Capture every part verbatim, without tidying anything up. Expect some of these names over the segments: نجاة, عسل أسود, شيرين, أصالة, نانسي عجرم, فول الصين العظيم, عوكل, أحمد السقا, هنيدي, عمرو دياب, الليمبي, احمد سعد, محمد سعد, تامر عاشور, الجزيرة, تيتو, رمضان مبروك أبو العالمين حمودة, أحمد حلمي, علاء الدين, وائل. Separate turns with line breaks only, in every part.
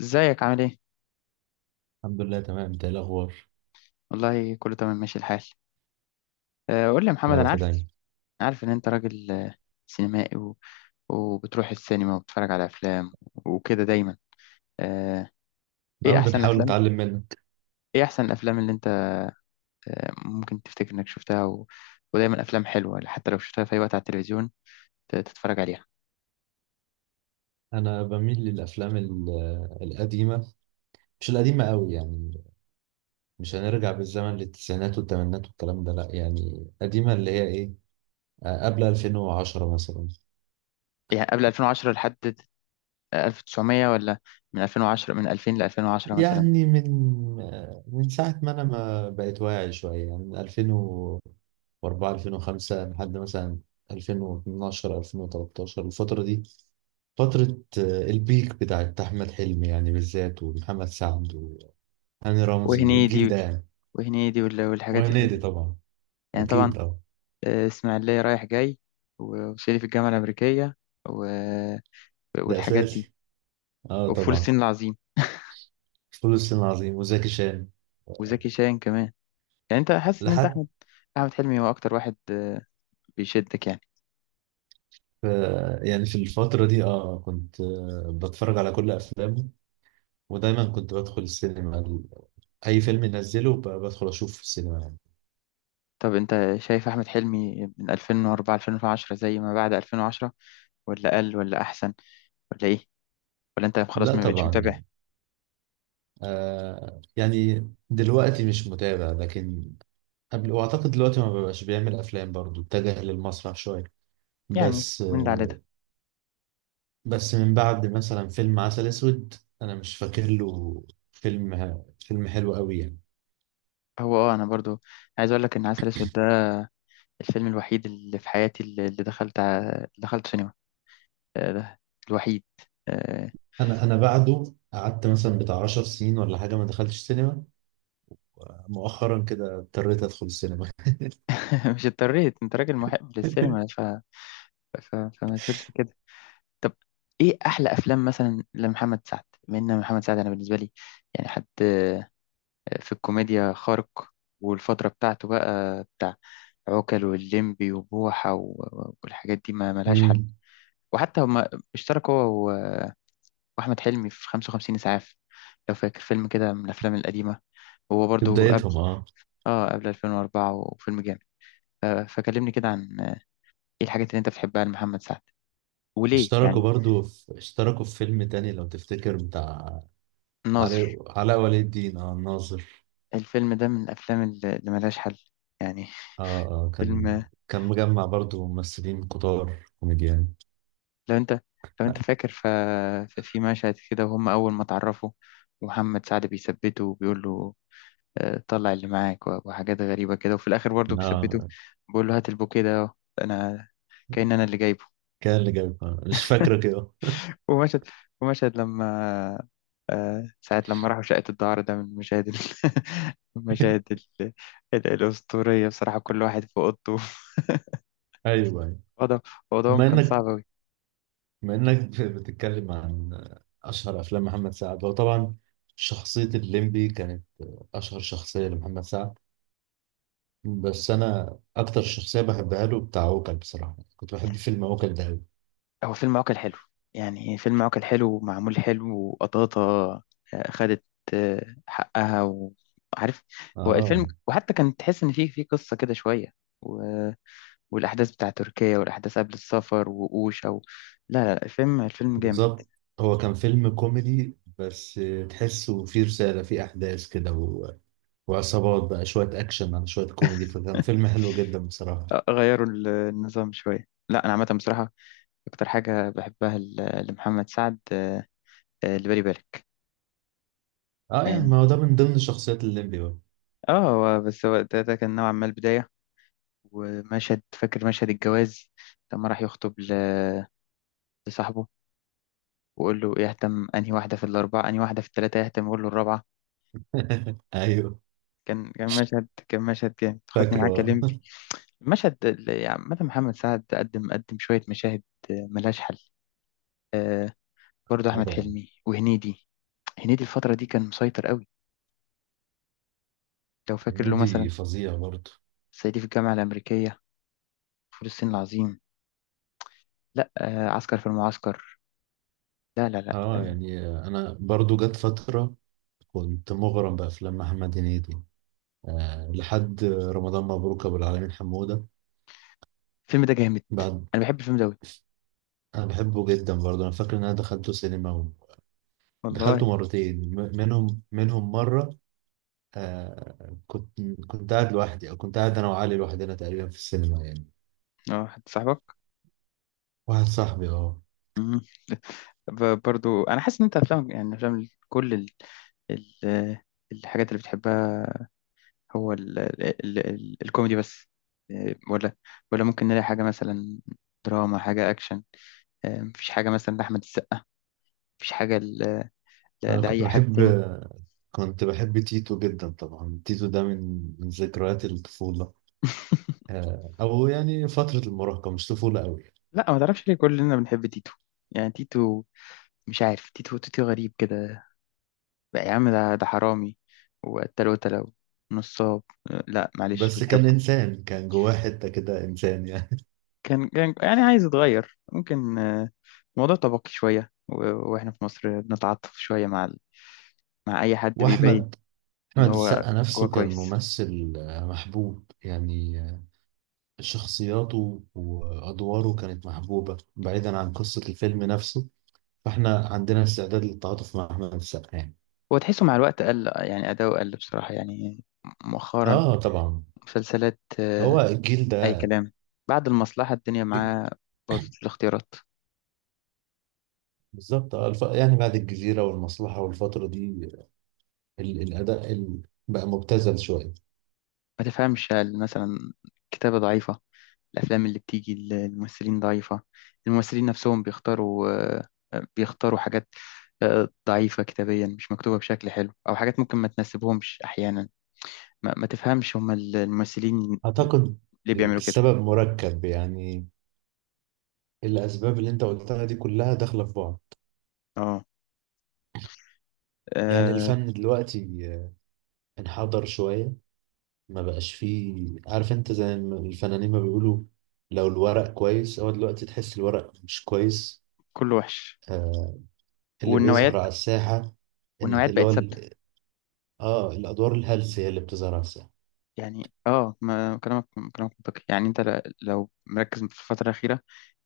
ازيك عامل ايه؟
الحمد لله تمام، انت ايه الاخبار؟
والله كله تمام ماشي الحال. آه، قول لي يا
يا
محمد،
رب
انا عارف.
دايما.
عارف ان انت راجل آه، سينمائي، و... وبتروح السينما وبتتفرج على افلام وكده دايما. آه، ايه
اهو
احسن
بنحاول
الافلام؟
نتعلم منك.
ايه احسن الافلام اللي انت آه، ممكن تفتكر انك شفتها؟ و... ودايما افلام حلوة حتى لو شفتها في اي وقت على التلفزيون ت- تتفرج عليها.
انا بميل للافلام ال- القديمه. مش القديمه قوي يعني، مش هنرجع بالزمن للتسعينات والثمانينات والكلام ده، لا يعني قديمه اللي هي ايه. آه، قبل ألفين وعشرة مثلا.
يعني قبل ألفين وعشرة لحد ألف وتسعمية ولا من ألفين وعشرة، من ألفين ل ألفين وعشرة مثلا؟
يعني من من ساعة ما أنا ما بقيت واعي شوية، يعني من ألفين وأربعة ألفين وخمسة لحد مثلا ألفين واتناشر ألفين وتلتاشر الفترة دي. فترة آه، البيك بتاعت أحمد حلمي يعني بالذات، ومحمد سعد وهاني رمزي، الجيل
وهنيدي
ده يعني.
وهنيدي وال- والحاجات اللي
وهنيدي
دي،
طبعا.
يعني طبعا.
أكيد أه.
آه، اسماعيلية رايح جاي، و- وسيلي في الجامعة الأمريكية، و...
ده
والحاجات دي،
أساسي. أه
وفول
طبعا.
الصين العظيم
فول الصين العظيم وزكي شان.
وزكي شاهين كمان. يعني أنت حاسس إن أنت
لحد.
أحمد، أحمد حلمي هو أكتر واحد آه، بيشدك يعني؟
آه، يعني في الفترة دي أه كنت آه، بتفرج على كل أفلامه، ودايما كنت بدخل السينما، ال- أي فيلم ينزله ب- بدخل أشوف في السينما يعني.
طب أنت شايف أحمد حلمي من ألفين واربعة ألفين وعشرة زي ما بعد ألفين وعشرة، ولا أقل ولا أحسن، ولا إيه، ولا أنت خلاص
لا
ما بقتش
طبعا
متابع؟
يعني. آه يعني دلوقتي مش متابع، لكن قبل، وأعتقد دلوقتي ما ببقاش بيعمل أفلام، برضو اتجه للمسرح شوية.
يعني
بس
من ده على ده.
آه. بس من بعد مثلا فيلم عسل أسود، أنا مش فاكر له. فيلم فيلم حلو قوي يعني.
هو اه انا برضو عايز اقول لك ان عسل اسود ده الفيلم الوحيد اللي في حياتي اللي اللي دخلت ع- اللي دخلت سينما. آه، ده الوحيد. آه،
أنا أنا بعده قعدت مثلا بتاع 10 سنين ولا حاجة، ما دخلتش سينما. مؤخرا كده اضطريت أدخل السينما.
مش اضطريت، انت راجل محب للسينما، ف... ف... فما تقولش كده. طب، ايه احلى افلام مثلا لمحمد سعد؟ بما ان محمد سعد، انا بالنسبه لي يعني حد آه، في الكوميديا خارق. والفتره بتاعته بقى بتاع عوكل واللمبي وبوحه و... والحاجات دي ما ملهاش حل.
مم.
وحتى هما اشترك هو و- واحمد حلمي في خمسة وخمسين اسعاف، لو فاكر، فيلم كده من الافلام القديمه، هو
في
برضو قبل،
بدايتهم اه.
اه قبل ألفين واربعة، وفيلم جامد. ف- فكلمني كده عن آه، ايه الحاجات اللي انت بتحبها لمحمد سعد وليه
اشتركوا
يعني.
برضو في اشتركوا في فيلم تاني، لو تفتكر، بتاع
الناظر،
علاء علاء ولي الدين، اه، الناظر.
الفيلم ده من الافلام اللي اللي ملهاش حل يعني.
اه آه، كان
فيلم،
كان مجمع برضو ممثلين كتار كوميديان.
لو انت لو انت فاكر، ف... ففي مشهد كده وهم اول ما اتعرفوا، ومحمد سعد بيثبته وبيقول له آه، طلع اللي معاك، و- وحاجات غريبة كده، وفي الاخر برضه بيثبته
اه،
بيقول له هات البوكيه ده أهو، انا، كأن انا اللي جايبه.
كان اللي جايب، آه، مش فاكرة كده.
ومشهد ومشهد لما آه، ساعة لما راحوا شقة الدعارة، ده من المشاهد ال- المشاهد ال- ال- الأسطورية بصراحة، كل واحد في أوضته.
ايوه، أيوة.
ده الموضوع
بما
كان صعب
انك
أوي.
بما انك بتتكلم عن اشهر افلام محمد سعد، هو طبعا شخصية الليمبي كانت اشهر شخصية لمحمد سعد. بس انا اكتر شخصية بحبها له بتاع عوكل، بصراحة كنت بحب فيلم عوكل ده أوي.
هو فيلم عوكل حلو يعني، فيلم عوكل حلو ومعمول حلو، وقطاطة آه، خدت آه، حقها وعارف. هو الفيلم،
اه.
وحتى كان تحس إن فيه فيه قصة كده شوية، و... والأحداث بتاع تركيا والأحداث قبل السفر وقوش، أو لا لا لا، الفيلم الفيلم جامد.
بالظبط. هو كان فيلم كوميدي، بس تحسه فيه رسالة، فيه أحداث كده، و... وعصابات بقى، شوية أكشن على شوية كوميدي، فكان فيلم حلو جدا بصراحة.
آه، غيروا ال- النظام شوية. لا، أنا عامة بصراحة أكتر حاجة بحبها ل- لمحمد سعد آه، آه، اللي بالي بالك.
اه يعني
يعني
ما هو ده من ضمن شخصيات الليمبي بقى.
اه هو- بس هو ده, ده, كان نوعا ما البداية. ومشهد، فاكر مشهد الجواز لما راح يخطب ل- لصاحبه، وقول له يهتم انهي واحدة في الأربعة، انهي واحدة في الثلاثة يهتم، يقول له الرابعة.
أيوه.
كان كان مشهد، كان مشهد جامد، خدني
فاكره
معاك يا
اه.
لمبي. المشهد اللي- يعني عامة محمد سعد قدم، قدم شوية مشاهد آه، ملهاش حل. برضه
آه
أحمد
طبعا.
حلمي وهنيدي، هنيدي الفترة دي كان مسيطر قوي. لو فاكر له مثلا،
هنيدي فظيع برضه.
صعيدي في الجامعة الأمريكية، فول الصين العظيم، لا آه، عسكر في المعسكر. لا لا لا،
اه، يعني أنا برضه جت فترة كنت مغرم بأفلام محمد هنيدي، آه لحد رمضان مبروك أبو العالمين حمودة.
الفيلم ده جامد،
بعد.
أنا بحب الفيلم ده أوي.
أنا بحبه جدا برضه، أنا فاكر إن أنا دخلته سينما، دخلته
والله.
مرتين، م- منهم منهم مرة آه كنت كنت قاعد لوحدي، أو كنت قاعد أنا وعلي لوحدنا تقريبا في السينما يعني.
اه، حد صاحبك.
واحد صاحبي أه.
مم. ب- برضو انا حاسس ان انت افلام، يعني افلام، كل ال... ال... الحاجات اللي بتحبها هو ال... ال... ال... الكوميدي بس، إيه، ولا ولا ممكن نلاقي حاجة مثلا دراما، حاجة أكشن، إيه، مفيش حاجة مثلا لأحمد السقا، مفيش حاجة ل... ل...
أنا كنت
لأي حد
بحب
تاني؟
كنت بحب تيتو جدا طبعا، تيتو ده من من ذكريات الطفولة. آه أو يعني فترة المراهقة، مش طفولة أوي يعني.
لا، ما تعرفش ليه كلنا بنحب تيتو؟ يعني تيتو، مش عارف، تيتو، تيتو غريب كده. بقى يا عم، ده ده حرامي وقتل وتلة ونصاب، لا معلش
بس كان
بنحبه.
إنسان، كان جواه حتة كده إنسان يعني.
كان كان يعني عايز يتغير ممكن، آه، الموضوع طبقي شوية، و- واحنا في مصر بنتعاطف شوية مع ال- مع أي حد بيبين
وأحمد
إن
أحمد
هو
السقا
جواه
نفسه كان
كويس.
ممثل آه، محبوب يعني آه، شخصياته وأدواره كانت محبوبة، بعيدا عن قصة الفيلم نفسه، فاحنا عندنا استعداد للتعاطف مع أحمد السقا يعني.
هو تحسه مع الوقت قل، يعني أداؤه قل بصراحة، يعني مؤخرا
اه طبعا.
مسلسلات
هو
آه،
الجيل
أي
ده.
كلام. بعد المصلحة الدنيا معاه باظت في الاختيارات.
بالظبط. آه، الف... يعني بعد الجزيرة والمصلحة والفترة دي ال... الأداء ال... بقى مبتذل شوية.
ما تفهمش، هل مثلا كتابة ضعيفة؟ الافلام اللي بتيجي ال- الممثلين ضعيفه؟ الممثلين نفسهم بيختاروا آه، بيختاروا حاجات آه، ضعيفه كتابيا، مش مكتوبه بشكل حلو، او حاجات ممكن ما تناسبهمش احيانا؟ ما, ما تفهمش هم الممثلين
أعتقد
ليه بيعملوا كده؟
السبب مركب يعني، الأسباب اللي أنت قلتها دي كلها داخلة في بعض.
اه.
يعني
آه،
الفن دلوقتي انحدر شوية، ما بقاش فيه، عارف انت زي ما الفنانين ما بيقولوا، لو الورق كويس، هو دلوقتي تحس الورق مش كويس.
كله وحش،
آه. اللي بيظهر
والنوعيات،
على الساحة، إن-
والنوعيات
اللي هو
بقت ثابته.
ال- اه الأدوار الهلسة هي اللي بتظهر على الساحة.
يعني اه، ما كلامك، كلامك منطقي. يعني انت ل- لو مركز في الفتره الاخيره،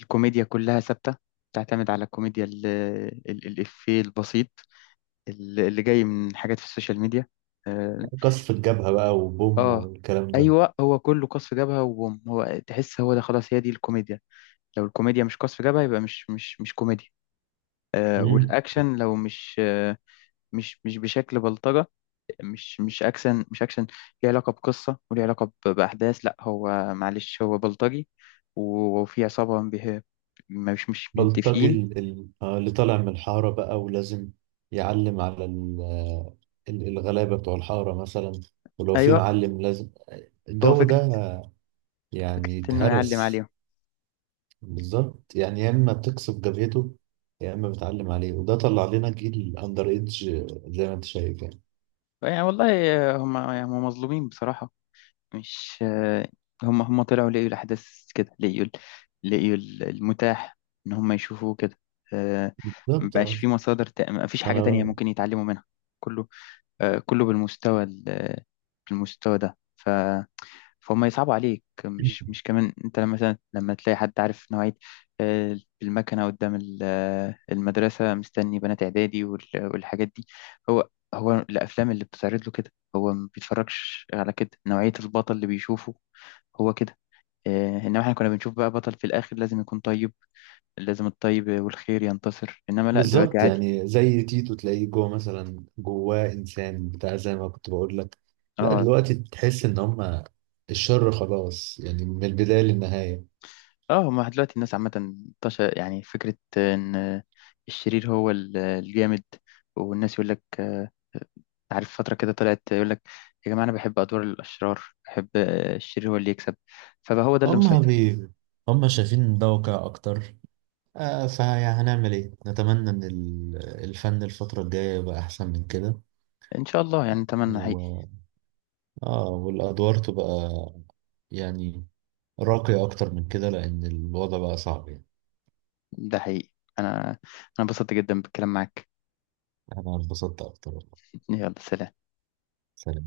الكوميديا كلها ثابته، بتعتمد على الكوميديا ال- ال- الإفيه البسيط اللي اللي جاي من حاجات في السوشيال ميديا. اه.
قصف الجبهة بقى، وبوم،
آه،
والكلام ده.
ايوه، هو كله قصف جبهه وبوم، هو تحس هو ده خلاص، هي دي الكوميديا، لو الكوميديا مش قصف جبهه يبقى مش مش مش كوميديا. آه،
مم.
والاكشن لو مش، آه مش مش بشكل بلطجه، مش مش اكشن، مش اكشن ليه علاقه بقصه وليه علاقه ب- باحداث. لا هو معلش هو بلطجي، و- وفي عصابه به- مش مش
بلطجي،
متفقين.
ال- ال- آه، اللي طالع من الحارة بقى، ولازم يعلم على ال- آه، ال- الغلابة بتوع الحارة مثلا، ولو في
ايوه،
معلم لازم
هو
الجو
فكره،
ده،
فكره
يعني
انه يعلم
اتهرس.
عليهم.
بالظبط يعني، يا اما بتكسب جبهته، يا اما بتعلم عليه، وده طلع لنا جيل اندر ايدج، زي ما انت شايف يعني.
يعني والله، آه، هم هم مظلومين بصراحه. مش آه، هم هم طلعوا لقيوا الأحداث كده، لقيوا ال- لقيوا ال- المتاح إن هم يشوفوه كده. آه،
بالظبط
مبقاش
اه.
في مصادر تا- مفيش
ما
حاجة تانية
انا
ممكن يتعلموا منها، كله آه، كله بالمستوى ال- بالمستوى ده، فهم يصعبوا عليك. مش مش كمان انت لما مثلا، لما تلاقي حد عارف نوعية، آه، المكنة قدام ال- آه، المدرسة، مستني بنات إعدادي وال- والحاجات دي، هو هو الأفلام اللي بتتعرض له كده، هو ما بيتفرجش على كده، نوعية البطل اللي بيشوفه هو كده. آه، إنما إحنا كنا بنشوف بقى بطل في الآخر لازم يكون طيب، لازم الطيب والخير ينتصر، إنما لا، دلوقتي
بالظبط
عادي.
يعني، زي تيتو تلاقيه جوه مثلا جواه انسان بتاع، زي ما كنت بقول لك. لا
اه.
دلوقتي تحس ان هم الشر خلاص، يعني من البدايه للنهايه.
اه، ما دلوقتي الناس عامة انتشر يعني فكرة ان الشرير هو ال- الجامد، والناس يقول لك آه، عارف فترة كده طلعت يقول لك يا جماعة انا بحب ادوار الاشرار، بحب آه، الشرير هو اللي يكسب، فبقى هو ده اللي
هم
مسيطر.
بي هم شايفين إن ده واقع اكتر. آه فهنعمل ايه، نتمنى ان ال- الفن الفتره الجايه يبقى احسن من
ان شاء الله، يعني اتمنى حقيقي.
كده. اه، والادوار تبقى يعني راقية اكتر من كده، لان الوضع بقى صعب يعني.
ده حقيقي، انا انا انبسطت جدا بالكلام معاك.
انا انبسطت اكتر والله.
يلا سلام.
سلام.